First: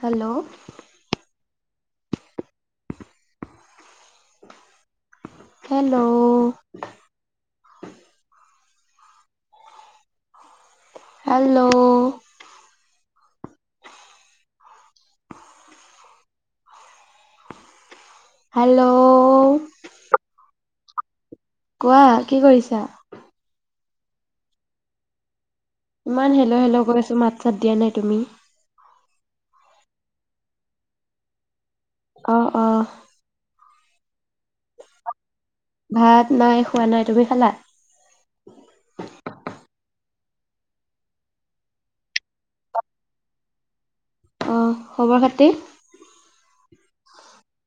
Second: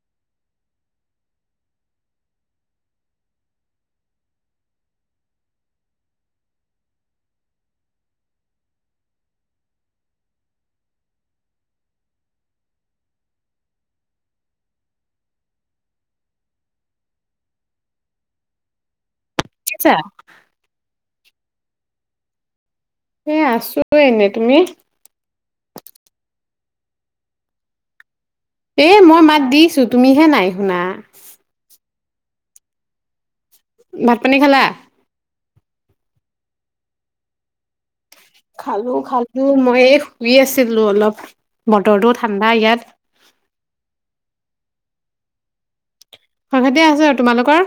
Hello. Hello. Hello. Hello. আচ্ছা। কোৱা কি কৰিছা? এ আছো এনে তুমি? ইমান হেলো হেল গৈ আছো মাত চাত দিয়া নাই তুমি। এ মই মাত দিছো তুমিহে নাই শুনা। আহ অ। ভাত পানী খালা? ভাত নাই খোৱা নাই তুমি খালা? খালো খালো উ মই এই শুই আছিলো অলপ, বতৰটো ঠাণ্ডা ইয়াত। অ খবৰ খাতি? ভালে আছে, তোমালোকৰ?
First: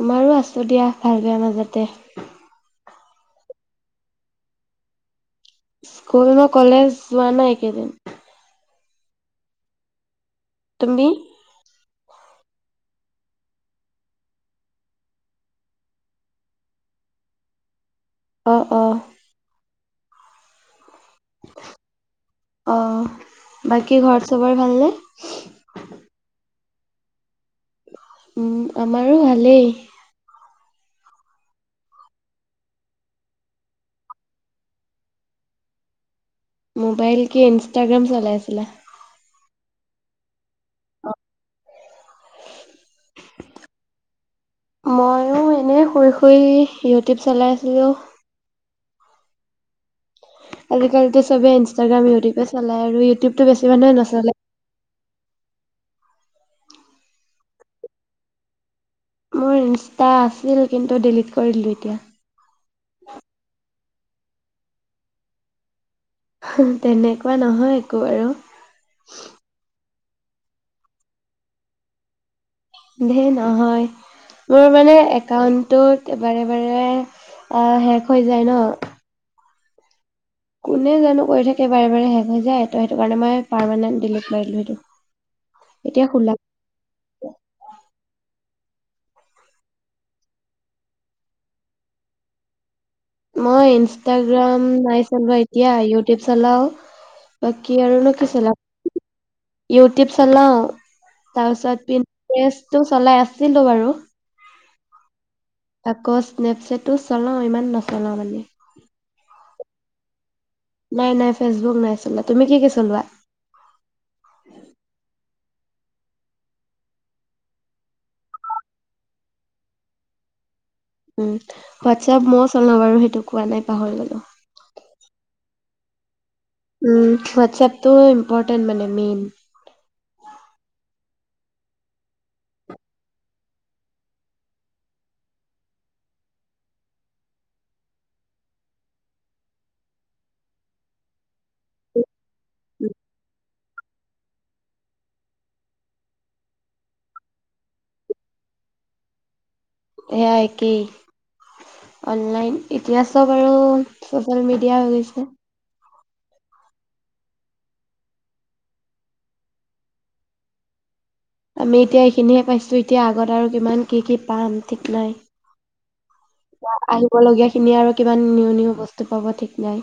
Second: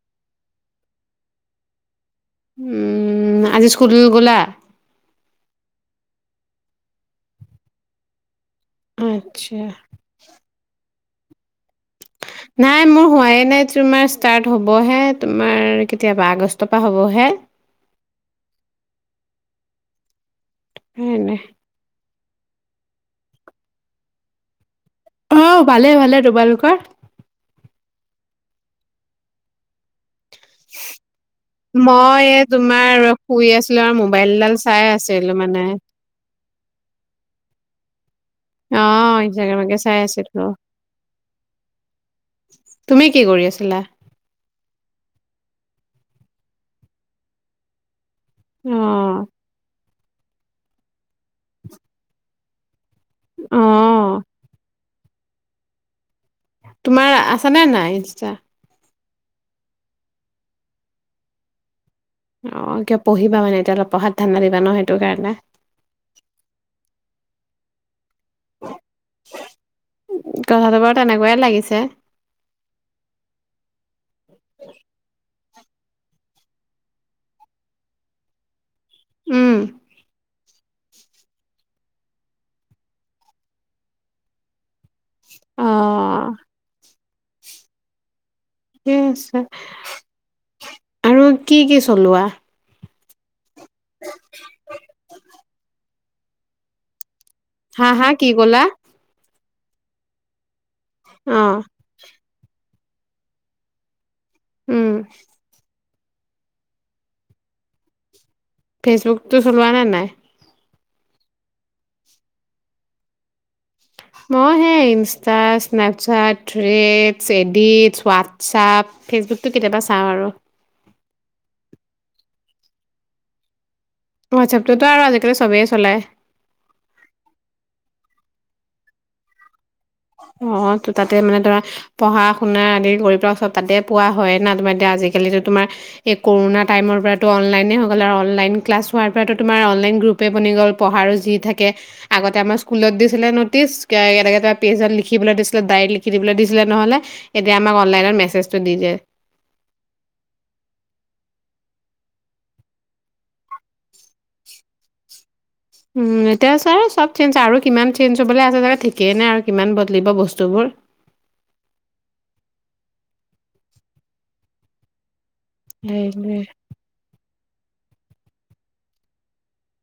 আমাৰো আছো দিয়া ভাল বেয়া মাজতে। উম আজি স্কুল গলা? স্কুল ন কলেজ যোৱা নাই একেইদিন। আচ্ছা। তুমি? নাই মোৰ হোৱাই নাই তোমাৰ ষ্টাৰ্ট হ'বহে, তোমাৰ কেতিয়াবা আগষ্টৰ পৰা হ'বহে। অ অ। হেনে। অ বাকী ঘৰত চবৰে ভালনে? আহ ভালে ভালে তোমালোকৰ? উম আমাৰো ভালেই। মই তোমাৰ শুই আছিলো আৰু মোবাইলডাল চাই আছিলো মানে মোবাইল কি ইনষ্টাগ্ৰাম চলাই আছিলা অ জাগ মাগে চাই আছিলো, তুমি কি কৰি আছিলা? ময়ো এনেই শুই শুই ইউটিউব চলাইছিলোঁ। অ। আজিকালিটো চবে ইনষ্টটাগ্ৰাম, ইউিউবে চা চলে আৰু ইউটিউবটো বেছি মানুহে অ', নচলে তোমাৰ আছে নে নাই ইনষ্টা? মোৰ ইনষ্টা আছিল কিন্তু ডিলিট কৰি দলোঁ এতিয়া। অ কিয় পঢ়িবা মানে এতিয়া অলপ পঢ়াত ধান্ডা দিবা ন, সেইটো কাৰণে। তেনেকুৱা নহয় একো আৰু। কথাটো বাৰু তেনেকুৱাই লাগিছে। ধেই নহয় মোৰ মানে একাউন্ট টোত বাৰে বাৰে, আ শেষ হৈ যায় ন। উম। কোনে জানো কৰি থাকে বাৰে বাৰে শেষ হৈ যায়, ত সেইটো কাৰণে মই পাৰমানেণ্ট ডিলিট মিলো সেইটো। এতিয়া অ', খোলা ঠিক আছে, আৰু কি কি চলোৱা? মই ইনষ্টাগ্ৰাম নাই চলোৱা এতিয়া, ইও টিপ চলাও হা হা, কি কলা? ইউটউব চলাউ তাৰ অ', পিছত পিন্টাৰেষ্ট টো চলাই আছিলো বাৰু। উম। আকৌ স্নেপচেটো চলাওঁ, ইমান নচলাও মানে। ফেচবুকতটো চলোৱা নে নাই? নাই নাই ফেচবুক নাই চলা। তুমি কি কি চলোৱা? মই হে Insta Snapchat, Threads, edits, WhatsApp, ফেচবুকটো কেতিয়াবা চাওঁ আৰু। উম পাহৰি গ'লো। অ আচ্ছা, তইতো আৰু আজি চবেই চলাই উম, হোৱাটছএপটো ইম্পৰটেণ্ট মানে মেইন। অহ, ত-তাতে মানে তোমাৰ পঢ়া শুনা আদি কৰি পেলে চব তাতে পোৱা হয় না, তোমাৰ এতিয়া আজিকালি তোমাৰ এই কৰোণনা টাইমৰ পৰা অনলাইনে হৈ গল আৰু অনলাইন ক্লাছ হোৱাৰ পৰা তো তোমাৰ অনলাইন গ্ৰুপে বনি গল পঢ়াৰো যি থাকে আগতে আমাৰ স্কুলত দিছিলে ন'টিচ এ কেনেকে তাত পেজত লিখিবলৈ দিছিলে, দাইৰিত লিখিবলৈ দিছিলে নহলে এতিয়া আমাৰ অনলাইনত মেছেজ টো দি দিয়ে। সেয়াই একেই অনলাইন, এতিয়া চব আৰু চচিয়েল মিডিয়া হৈ গৈছে। উম, এতিয়া ছাৰে চব চেঞ্জ আৰু কিমান চেঞ্জ হ'বলৈ আছে ঠিকেই নাই আৰু কিমান বদলিব বস্তুবোৰ। আমি এতিয়া এইখিনিহে পাইছোঁ এতিয়া আগত আৰু কিমান কি কি পাম ঠিক নাই। সেইটোৱে আহিব লগীয়া সি খিনি আৰু কিমান নিউ নিউ বস্তু পাব ঠিক নাই।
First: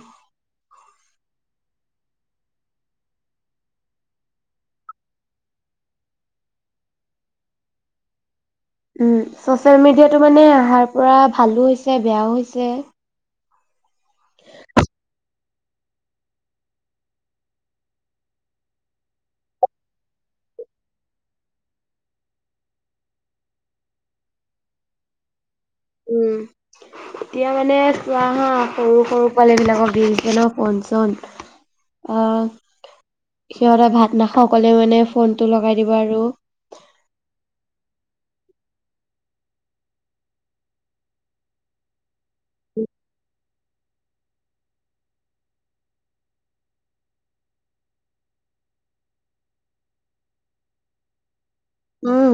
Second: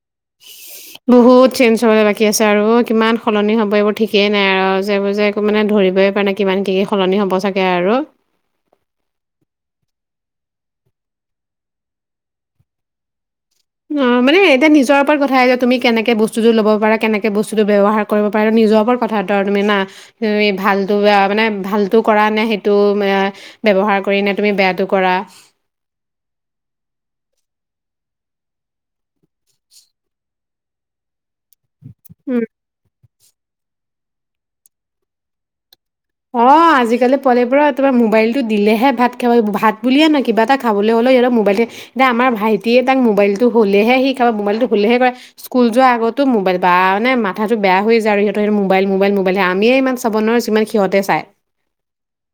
বহুত চেঞ্জ হ'বলৈ বাকী আছে আৰু কিমান সলনি হ'ব এইবোৰ ঠিকেই নাই আৰু যে এইবোৰ যে একো মানে ধৰিবই পাৰে নাই কিমান কি - কি সলনি হ'ব চাগে আৰু। উম, ছচিয়েল মিডিয়াটো মানে অহাৰ পৰা ভালো হৈছে বেয়াও হৈছে। উম, মানে এতিয়া নিজৰ ওপৰত কথা যে তুমি কেনেকে বস্তু ল'ব পাৰা, কেনেকে বস্তুটো ব্যৱহাৰ কৰিব পাৰা নিজৰ ওপৰত কথা বতৰা তুমি ভাল মানে ভালত কৰা নে সেইটো আহ, ব্যৱহাৰ কৰি নে তুমি বেয়াটো কৰা। উম, এতিয়া মানে চোৱা হা সৰু- সৰু পোৱালী বিলাকক দিছে ন ফন চন। অ। সিহঁতে ভাত নাখাকলে মানে ফোন টো লগাই দিব আৰু অ, আজিকালি পোৱালিবোৰৰ তোমাৰ মোবাইল দিলেহে ভাত খাব ভাত বুলিয়ে নয় কিবা এটা খাবলৈ হলে সিহতৰ মোবাইলতে এতিয়া আমাৰ ভাইটিয়ে তাক মোবাইলটো হলেহে সি খাব মোবলতটো হলেহে কৰে, স্কুল যোৱা আগতো মোবাইল বা মে মাথাটো বেয়া হৈ য আৰু সিহঁৰ সহত মোবাইল, মোবাইল, মোবাইল আমে ইমান চাব নোৱাৰিচো। সিহঁতে চায়। উম,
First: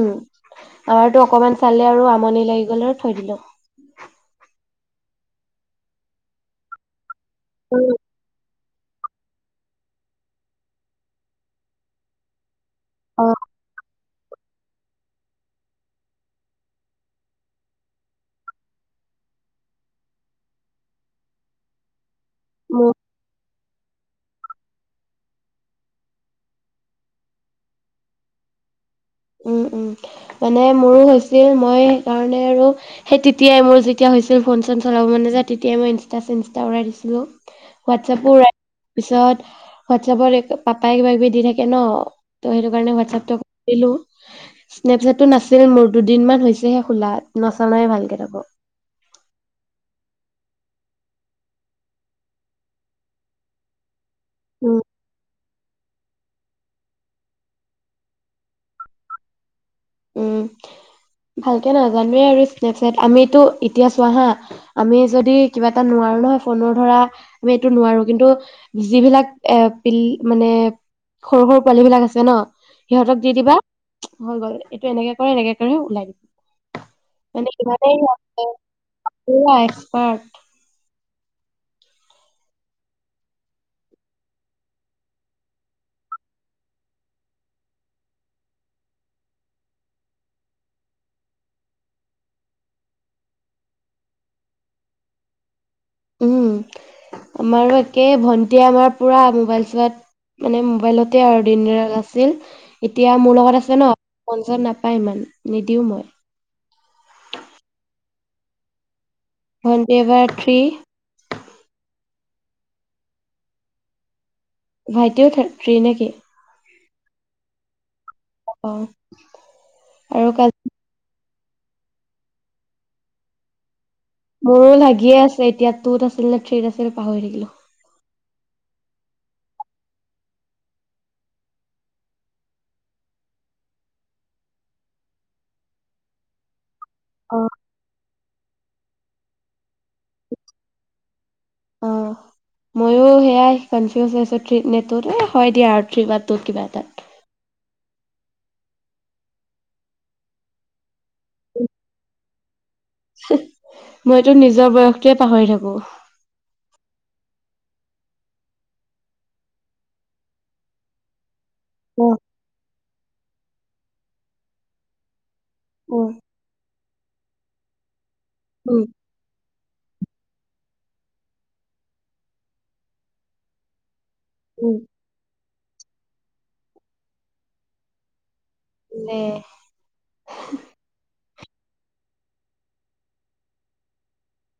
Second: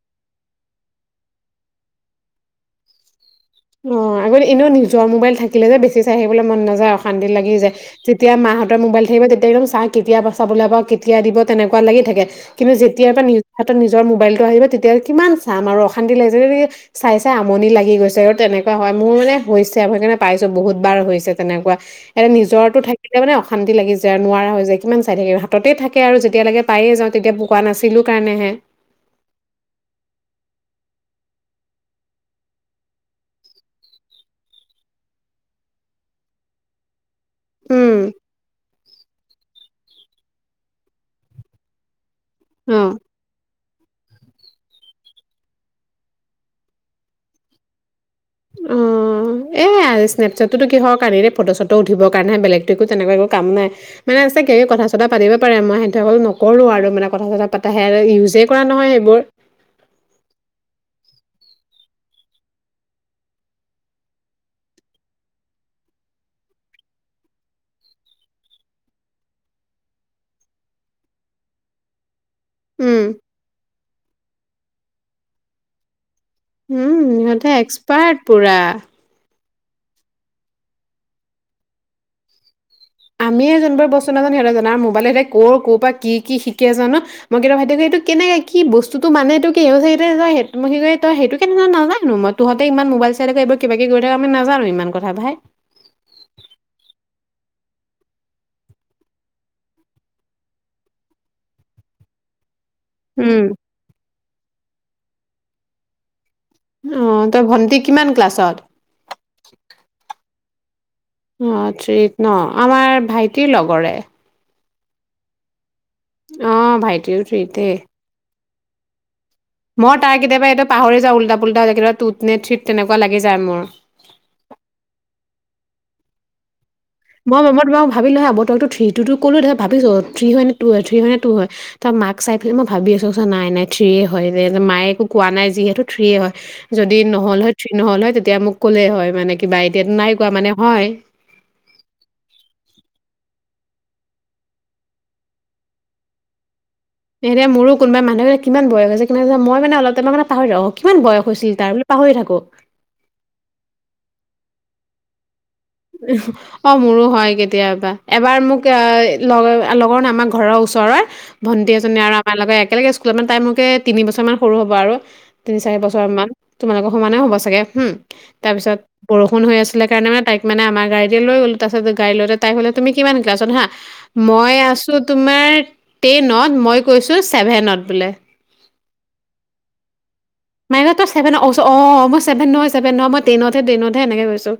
আমাৰতো অকমান চালে আৰু আমনি লাগি গল আৰু থৈ দিলো। অ', আগতে এনেও নিজৰ মোবাইল থাকিলে যে বেছি চাই আহিবলৈ মন নাযায়। কান্দি লাগি যায় উম যেতিয়া মাহত মোবাইল থাকিবা তেতিয়া একদম চাই কেতিয়া চাবলৈ পা কেতিয়া দিব তেনেকুৱা লাগি থাকে। কিন্তু যেতিয়াৰ বা অ' নিজ [unintelligible] যৰ মোবাইল টো আহিব তেতিয়া কিমান চাম আৰু অশান্তি লাগিছে চাই চাই আমনি লাগি গৈছে। তেনেকুৱা হয় মোৰ মানে হৈছে সেইকাৰণে পাইছো বহুত বাৰ হৈছে তেনেকুৱা। এ', নিজৰটো মোৰ থাকিলে মানে অশান্তি লাগি যায় আৰু নোৱাৰা হৈ যায়। যে কিমান চাই থাকিম হাততে থাকে আৰু যেতিয়ালৈকে পায়ে যাওঁ তেতিয়া পোকোৱা নাছিলো কাৰণে হে। উম - উম মানে মোৰো হৈছিল মই সেইকাৰণে আৰু সেই তেতিয়াই মোৰ যেতিয়া হৈছিল ফোন চন চলাব মানে যে তেতিয়াই মই ইনষ্টা চিনষ্টা উৰাই দিছিলো। উম হোৱাটছএপ [unintelligible] তাৰ পিছত হোৱাটছএপত পাপাই কিবা কিবি দি থাকে ন। তো সেইটো অঁ কাৰণ হোৱাটছএপটো হেল্ল'? স্নেপচেটটো নাছিল মোৰ দুদিন মান হৈছেহে খোলা, নচলাও ভালকে। তাকো। উম, এ, আচ স্নেপচাটতো কিহৰ কাৰণে এনে ফটো চটো উঠিব কাৰণে বেলেগতো একো তেনেকোৱা এক কাম নাই। মানে ইছাকে উম, কথা চথা পাতিব। পাৰে, মই সেইটোৱে কলো নকৰো আৰু মানে কথা চতা পাতা নহয় সেইবোৰ উম, ভালকে নাজানোৱে আৰু স্নেপচেট আমিটো এতিয়া চোৱা হা, আমি যদি কিবা এটা নোৱাৰো নহয় ফোনৰ ধৰা আমি এইটো নোৱাৰো কিন্তু যিবিলাক এ প মানে সৰু সৰু পোৱালী বিলাক আছে ন উম সিহঁতক দি দিবা হয় গৈ। এইটো এনেকে কৰে এনেকে কৰি ওলাই দিব। উম, মানে সিহঁতে ইমানেই এক্সপাৰ্ট সিহঁতে পুৰা পুৰা এক্সপাৰট। আমিয়ে যোনবোৰ বস্তু নাজানো সিহঁতে জান আৰু মোবাইল সিহঁতে ক' পৰা কি শিকে জানো, মই কে ভাইটি সোধো কেনেকে কি বস্তুটো মানে কি তই সেইটো কেনে নাজানো মই তহঁতে ইমান মোবাইল চাই লৈক এইবোৰ কিবা কিব কৰি থাক আমি নাজানো ইমান কথা ভাই। উম, আমাৰো একে ভন্টীয়ে আমাৰ পুৰা মোবাইল চোৱাত মানে মোবাইলতে আৰু দিনল আছিল। এতিয়া মোৰ উম লগত আছে ন ফোন চন নাপায় ইমান নিদিওঁ মই। অ' তই ভন্টি কিমান ক্লাছত? ভণ্টি এইবাৰ থ্ৰী। অ' থ্ৰিত ন! আমাৰ ভাইটিৰ লগৰে। ভাইটিও থা অ' ভাইট টিও থ্ৰি তে। অ'! মই তাৰ আৰু কেতিয়াবা কালি এইটো পাহৰি যাওঁ উল্টা পুষ্পা হৈ যায়, কেতিয়াবা টুটনে থ্ৰীত তেনেকুৱা লাগি যায় মোৰ। মোৰো লাগিয়ে আছে এতিয়া, টুত আছিল নে থ্ৰীত আছিল পাহৰি মই থাকিলোঁ। মই তোমাক ভাবিলোঁ হা, মই তোমাক তো থ্ৰীটো তো ক'লো, তাৰপিছত ভাবিছোঁ, থ্ৰী হয় নে টু হয়, থ্ৰী হয় নে টু হয়। তাৰ পৰা মাক চাই পেলাই মই ভাবি আছোঁ। নাই নাই থ্ৰিয়ে হয়, যে মায়ে একো কোৱা নাই যিহেতু থ্ৰীয়ে হয়। যদি অ নহ'ল হয়, থ্ৰী নহ'ল হয় তিয়া মোক ক'লে হয় মানে কিবা। এতিয়াতো নাই কোৱা মানে, হয়। অ' ময়ো সেয়াই কনফিউজ হৈ আছো থ্ৰী নে টুত। এ হয় দিয়া আৰু থ্ৰী বা টুত কিবা এটাত। এ, এতিয়া মোৰোঁ কোনোবাই মানুহ ভাবে কিমান বয়স হৈছে। কি মই মানে, অলপ টাইমাৰ মানে পাহৰি থাকোঁ, কিমান বয়স হৈছিল তাৰ বোলে, পাহৰি থাকোঁ। মইতটো নিজৰ বয়সটোৱে পাহৰি থাকোঁ। উঁহ! অ মোৰো হয় কেতিয়াবা। এবাৰ মোক এ লগ, লগৰ নহয় আমাৰ ঘৰৰ ওচৰৰে ভণ্টি এজনী আৰু উম আমাৰ লগত একেলগে স্কুলত মানে তাই মোতকে তিনি বছৰ মান সৰু হ'ব আৰু, তিনি চাৰি বছৰ উম মান। তোমালোকৰ সমানে হ'ব চাগে, হম! তাৰ পিছত উম বৰষুণ হৈ আছ দিলে কাৰণে মানে তাইক মানে আমাৰ গাড়ীতে লৈ গ'লো, তাৰপিছত গাড়ী লওতে তাই ক'লে, তুমি কিমান ক্লাছত হা, মই উম আছোঁ তোমাৰ টেনত, মই কৈছোঁ ছেভেনত বোলে। [unintelligible] মাই গড তই ছেভেনত! মই ক‌ইছোঁ, অঁ! মই ছেভেন নহয়, ছেভেন নহয়, মই টেনতহে, টেনতহে, এনেকৈ কৈছোঁ।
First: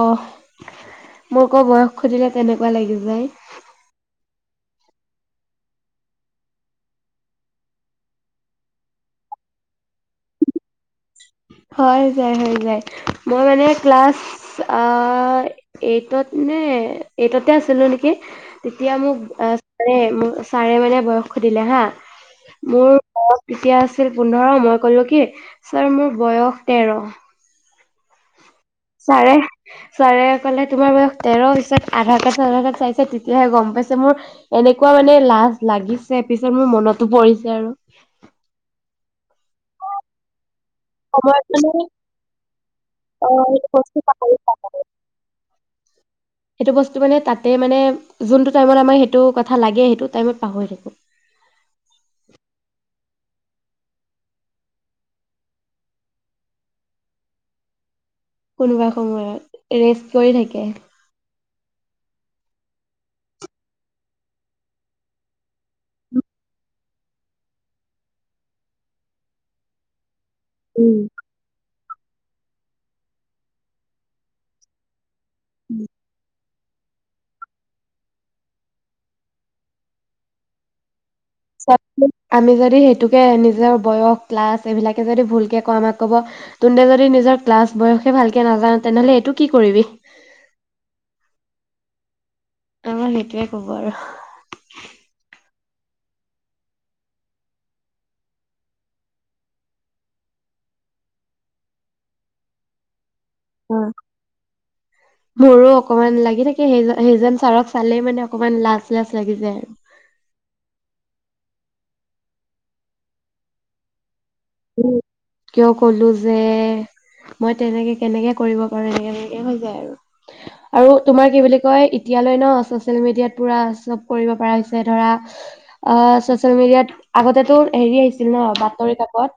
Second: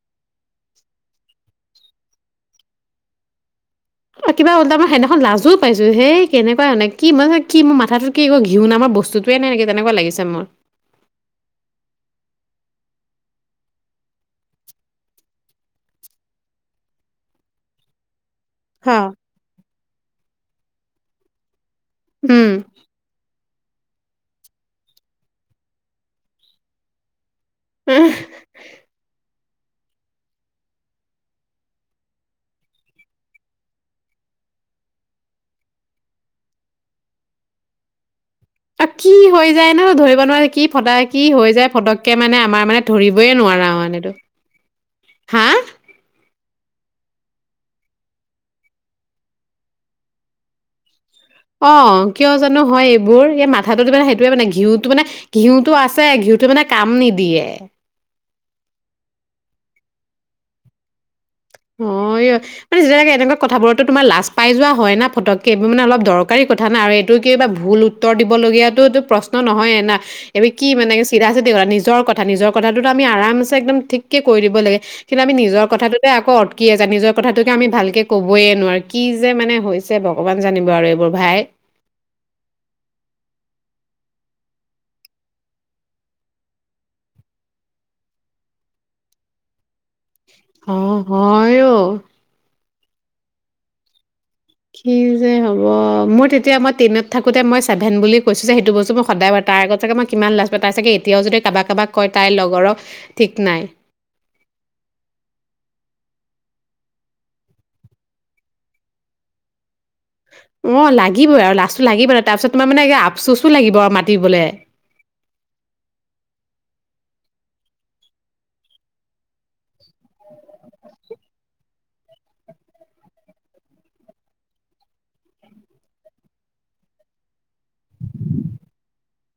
অ' মোৰ‌ অক বয়স সুধিলে তেনেকুৱা লাগি যায়। কিবা ওল্টাই মই সেদিনাখন, [unintelligible] লাজোঁ পাইছো হেই, কেনেকুৱা মানে, কি মই, কি মোৰ মাথাটোত কিশ ঘিউ নামাৰ বস্তুতোৱে নাই নেকি তেনেকুৱা লাগিছে মোৰ। হৈ যায়, হৈ যায়, মই মানে ক্লাছ অ' এইটত নে, এইটতে আছিলোঁ নেকি! তেতিয়া হা। মোক, [unintelligible] চাৰে মানে বয়স সুধিলে হাঁ। উম! এতিয়া আছিল পোন্ধৰ, মই কলো কি ছাৰ মোৰ বয়স তেৰ। উম! ছাৰে, ছাৰে ক'লে, তোমাৰ বয়স তেৰ‌ হৈছে? পিছত আধাৰ কাৰ্ড চধাৰ কাৰ্ড চাইছে, তেতিয়াহে গম পাইছে, মোৰ এনেকুৱা মানে লাজ লাগিছে, পিছত মোৰ মনতো পৰিছে আৰু। আ কি হৈ যায় ন ধৰিব নোৱাৰি, কি ফটা, কি সময়ত হৈ যায় মানে ফটককে মানে, আমাৰ মানে, অ ধৰিবইে নোৱাৰা সেইটো আৰু বস্তু মানে এইটো। পাহৰি হা? সেইটো বস্তু মানে তাতে মানে যোনটো টাইমত আমাৰ সেইটো কথা লাগে সেইটো টাইমত পাহৰি থাকো। অহ, কিয় জানো হয় মোৰ এই মাথাটো মানে সেইটোৱে মানে ঘিউটো মানে ঘিউটো আছে, ঘিউটো মানে কাম নিদিয়ে। কোনোবা সময়ত ৰেষ্ট কৰি থাকে। অহ ' মানে যেতিয়াকে এনেকুৱা কথাবোৰততো তোমাৰ লাজ পাই যোৱা হয় না ফটককে এইবোৰ মানে অলপ দৰকাৰী কথা না আৰু এইটো কিবা ভুল উত্তৰ দিবলগীয়াটোটো প্ৰশ্ন নহয়না। এইটো কি মানে উম, চিধা চিধি কথা নিজ নিজৰ কথা-নিজৰ কথাটো আমি আৰামচে একদম ঠিক কয় দিব লাগে। কিন্তু আমি নিজৰ কথাটোতে কত কি আছে নিজৰ কথাটোকে আমি ভালকে কবয়ে নোৱাৰো কি যে মানে হৈছে ভগৱান জানিব আৰু এইবোৰ। ভাই [unintelligible] আমি যদি সেইটোকে নিজৰ বয়স। ক্লাছ এইবিলাকে যদি ভুলকে কও আমাক কব তোনতে যদি নিজৰ ক্লাছ বয়সে ভালকৈ নাযানা তেনেহলে এইটো কি কৰিবি। অহ' হয় অহ আমাক সেইটোযৱে কব আৰু। কিযে হব মোৰ তেতিয়া মই টেনত থাকোতে মই ছেভেন বুলি কৈছো যে সেইটো বস্তু মই সদায় তাৰ আগত চাগে মই কিমান লাজ পাইছো, তাই চাগে এতিয়াও যদি ক কাবাক কাবাক কয় তাই লগৰক। ঠিক নাই অহ' মোৰো। অকমান লাগি থাকে সেই সেইজন ছাৰক চালেই মানে অকণমান লাজ-লাজ লাগি যায়। অহ' লাগিবই আৰু লাজটো লাগিব তাৰপিছত তোমাৰ মানে আফচুচ লাগিব আৰু মাত কিয় কলো যে। মই তেনেকে কেনেকে কৰিব পাৰো এনেকে তেনেকে হৈ যায় আৰু আৰু তোমাৰ কি বুলি কয় এতিয়ালৈ ন চচিয়েল মিডিয়াত পুৰা চব কৰিব পৰা হৈছে ধৰা অহ চচিয়েল মিডিয়াত আগতেতো হেৰি আহিছিল ন বাতৰি কাকত।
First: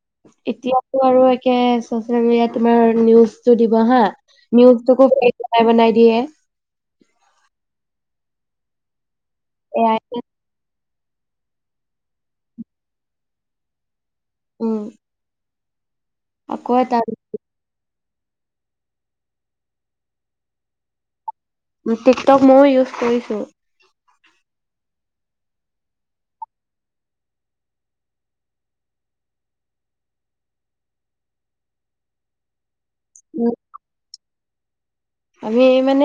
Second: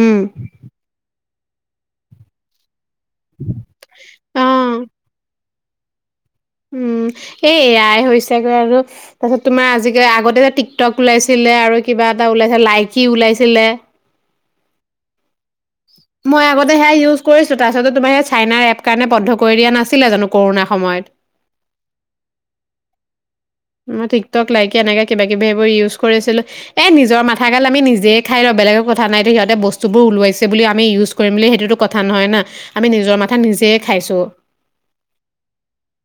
উম এতিয়াতো আৰু কে চচিয়াল মিডিয়আত তোমাৰ নিউজটো দিব হা অঁ নিউজটোকো বনাই-বনাই দিয়ে। উম, এই এয়াই হৈছেগৈ আৰু। তাৰিছত তোমাৰ এয়াই আজিজে আগতে যে টি টক ওলাইছিলে, আৰু কিবা এটা ওলাইছিল, লাইকি ওলাইছিলে। উম, মই আকৌ আগতে সেয়া এটা ইউজ কৰিছো তাৰপিছতে তোমাৰ চাইনাৰ এপ কাৰণে বন্ধ কৰি দিয়া নাছিলে জানো কৰোণা সময়ত। টিকটক ময়ো ইউজ কৰিছো। মই টিক টক লাইকিয় এনেকে কিবা কিবি সবোৰ ইউজ কৰিছিলো এ নিজৰ মাথা গাল আমি নিজেই খাই লও বেলেগৰ কথা নাইতো সিহতে বস্তুবোৰ ওলাইছে বুলি আমি ইউজ কৰিম বুলি সেইটোতো কথা নহয় না। আমি নিজৰ মাথা উ নিজেই খাইছো। আমি মানে।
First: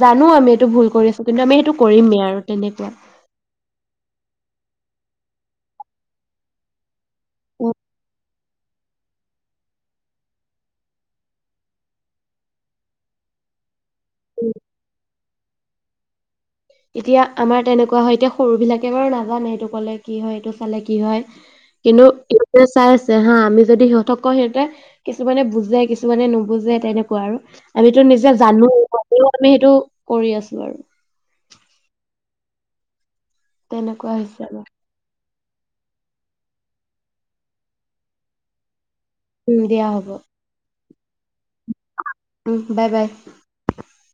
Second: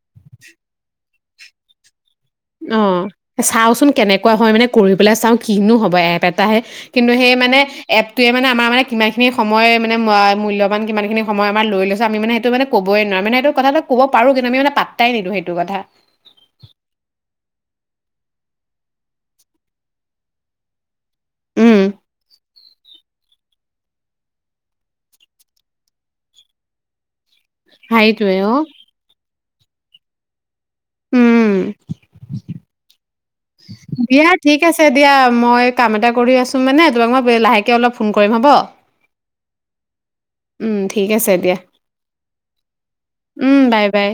জানো আমি এইটো ভুল কৰিছো। কিন্তু আমি সেইটো কৰিমেই আৰু তেনেকুৱা অহ' চাওচোন। কেনেকুৱা হয় মানে কৰি পেলাই চাও কিনো হব এপ এটাহে। কিন্তু সেই মানে উ এপটোৱে মানে আমাৰ মানে কিমান খিনি সময় মানে মূল্যবান, কিমান খিনি সময় আমাৰ লৈ লৈছো আমি মানে সেইটো মানে কবই নোৱাৰো মানে সেইটো কথাটো কব পাৰো কিন্তু আমি মানে পাত্তাই নিদিওঁ সেইটো কথা। এতিয়া আমাৰ তেনেকুৱা হয় এতিয়া সৰুবিলাকে বাৰু নাজানে এইটো ক'লে কি হয়, এইটো চালে কি হয়। উম কিন্তু এই চাই আছে হা আমি যদি সিহঁতক কয় সিহঁতে, কিছুমানে বুজে কিছুমানে নুবুজে তেনেকুৱা আৰু। আমিতো সেইটোৱে নিজে অ জানো আমি সেইটো কৰি আছো আৰু। উম। তেনেকুৱা দিয়া হৈছে ঠিক আমাৰ আছে দিয়া। মই কাম এটা কৰি আছো মানে তোমাক মই লাহেকে অলপ ফোন কৰিম হ'ব। উম দিয়া হ'ব। উম ঠিক আছে, দিয়া। উম বাই বাই। উম বাই বাই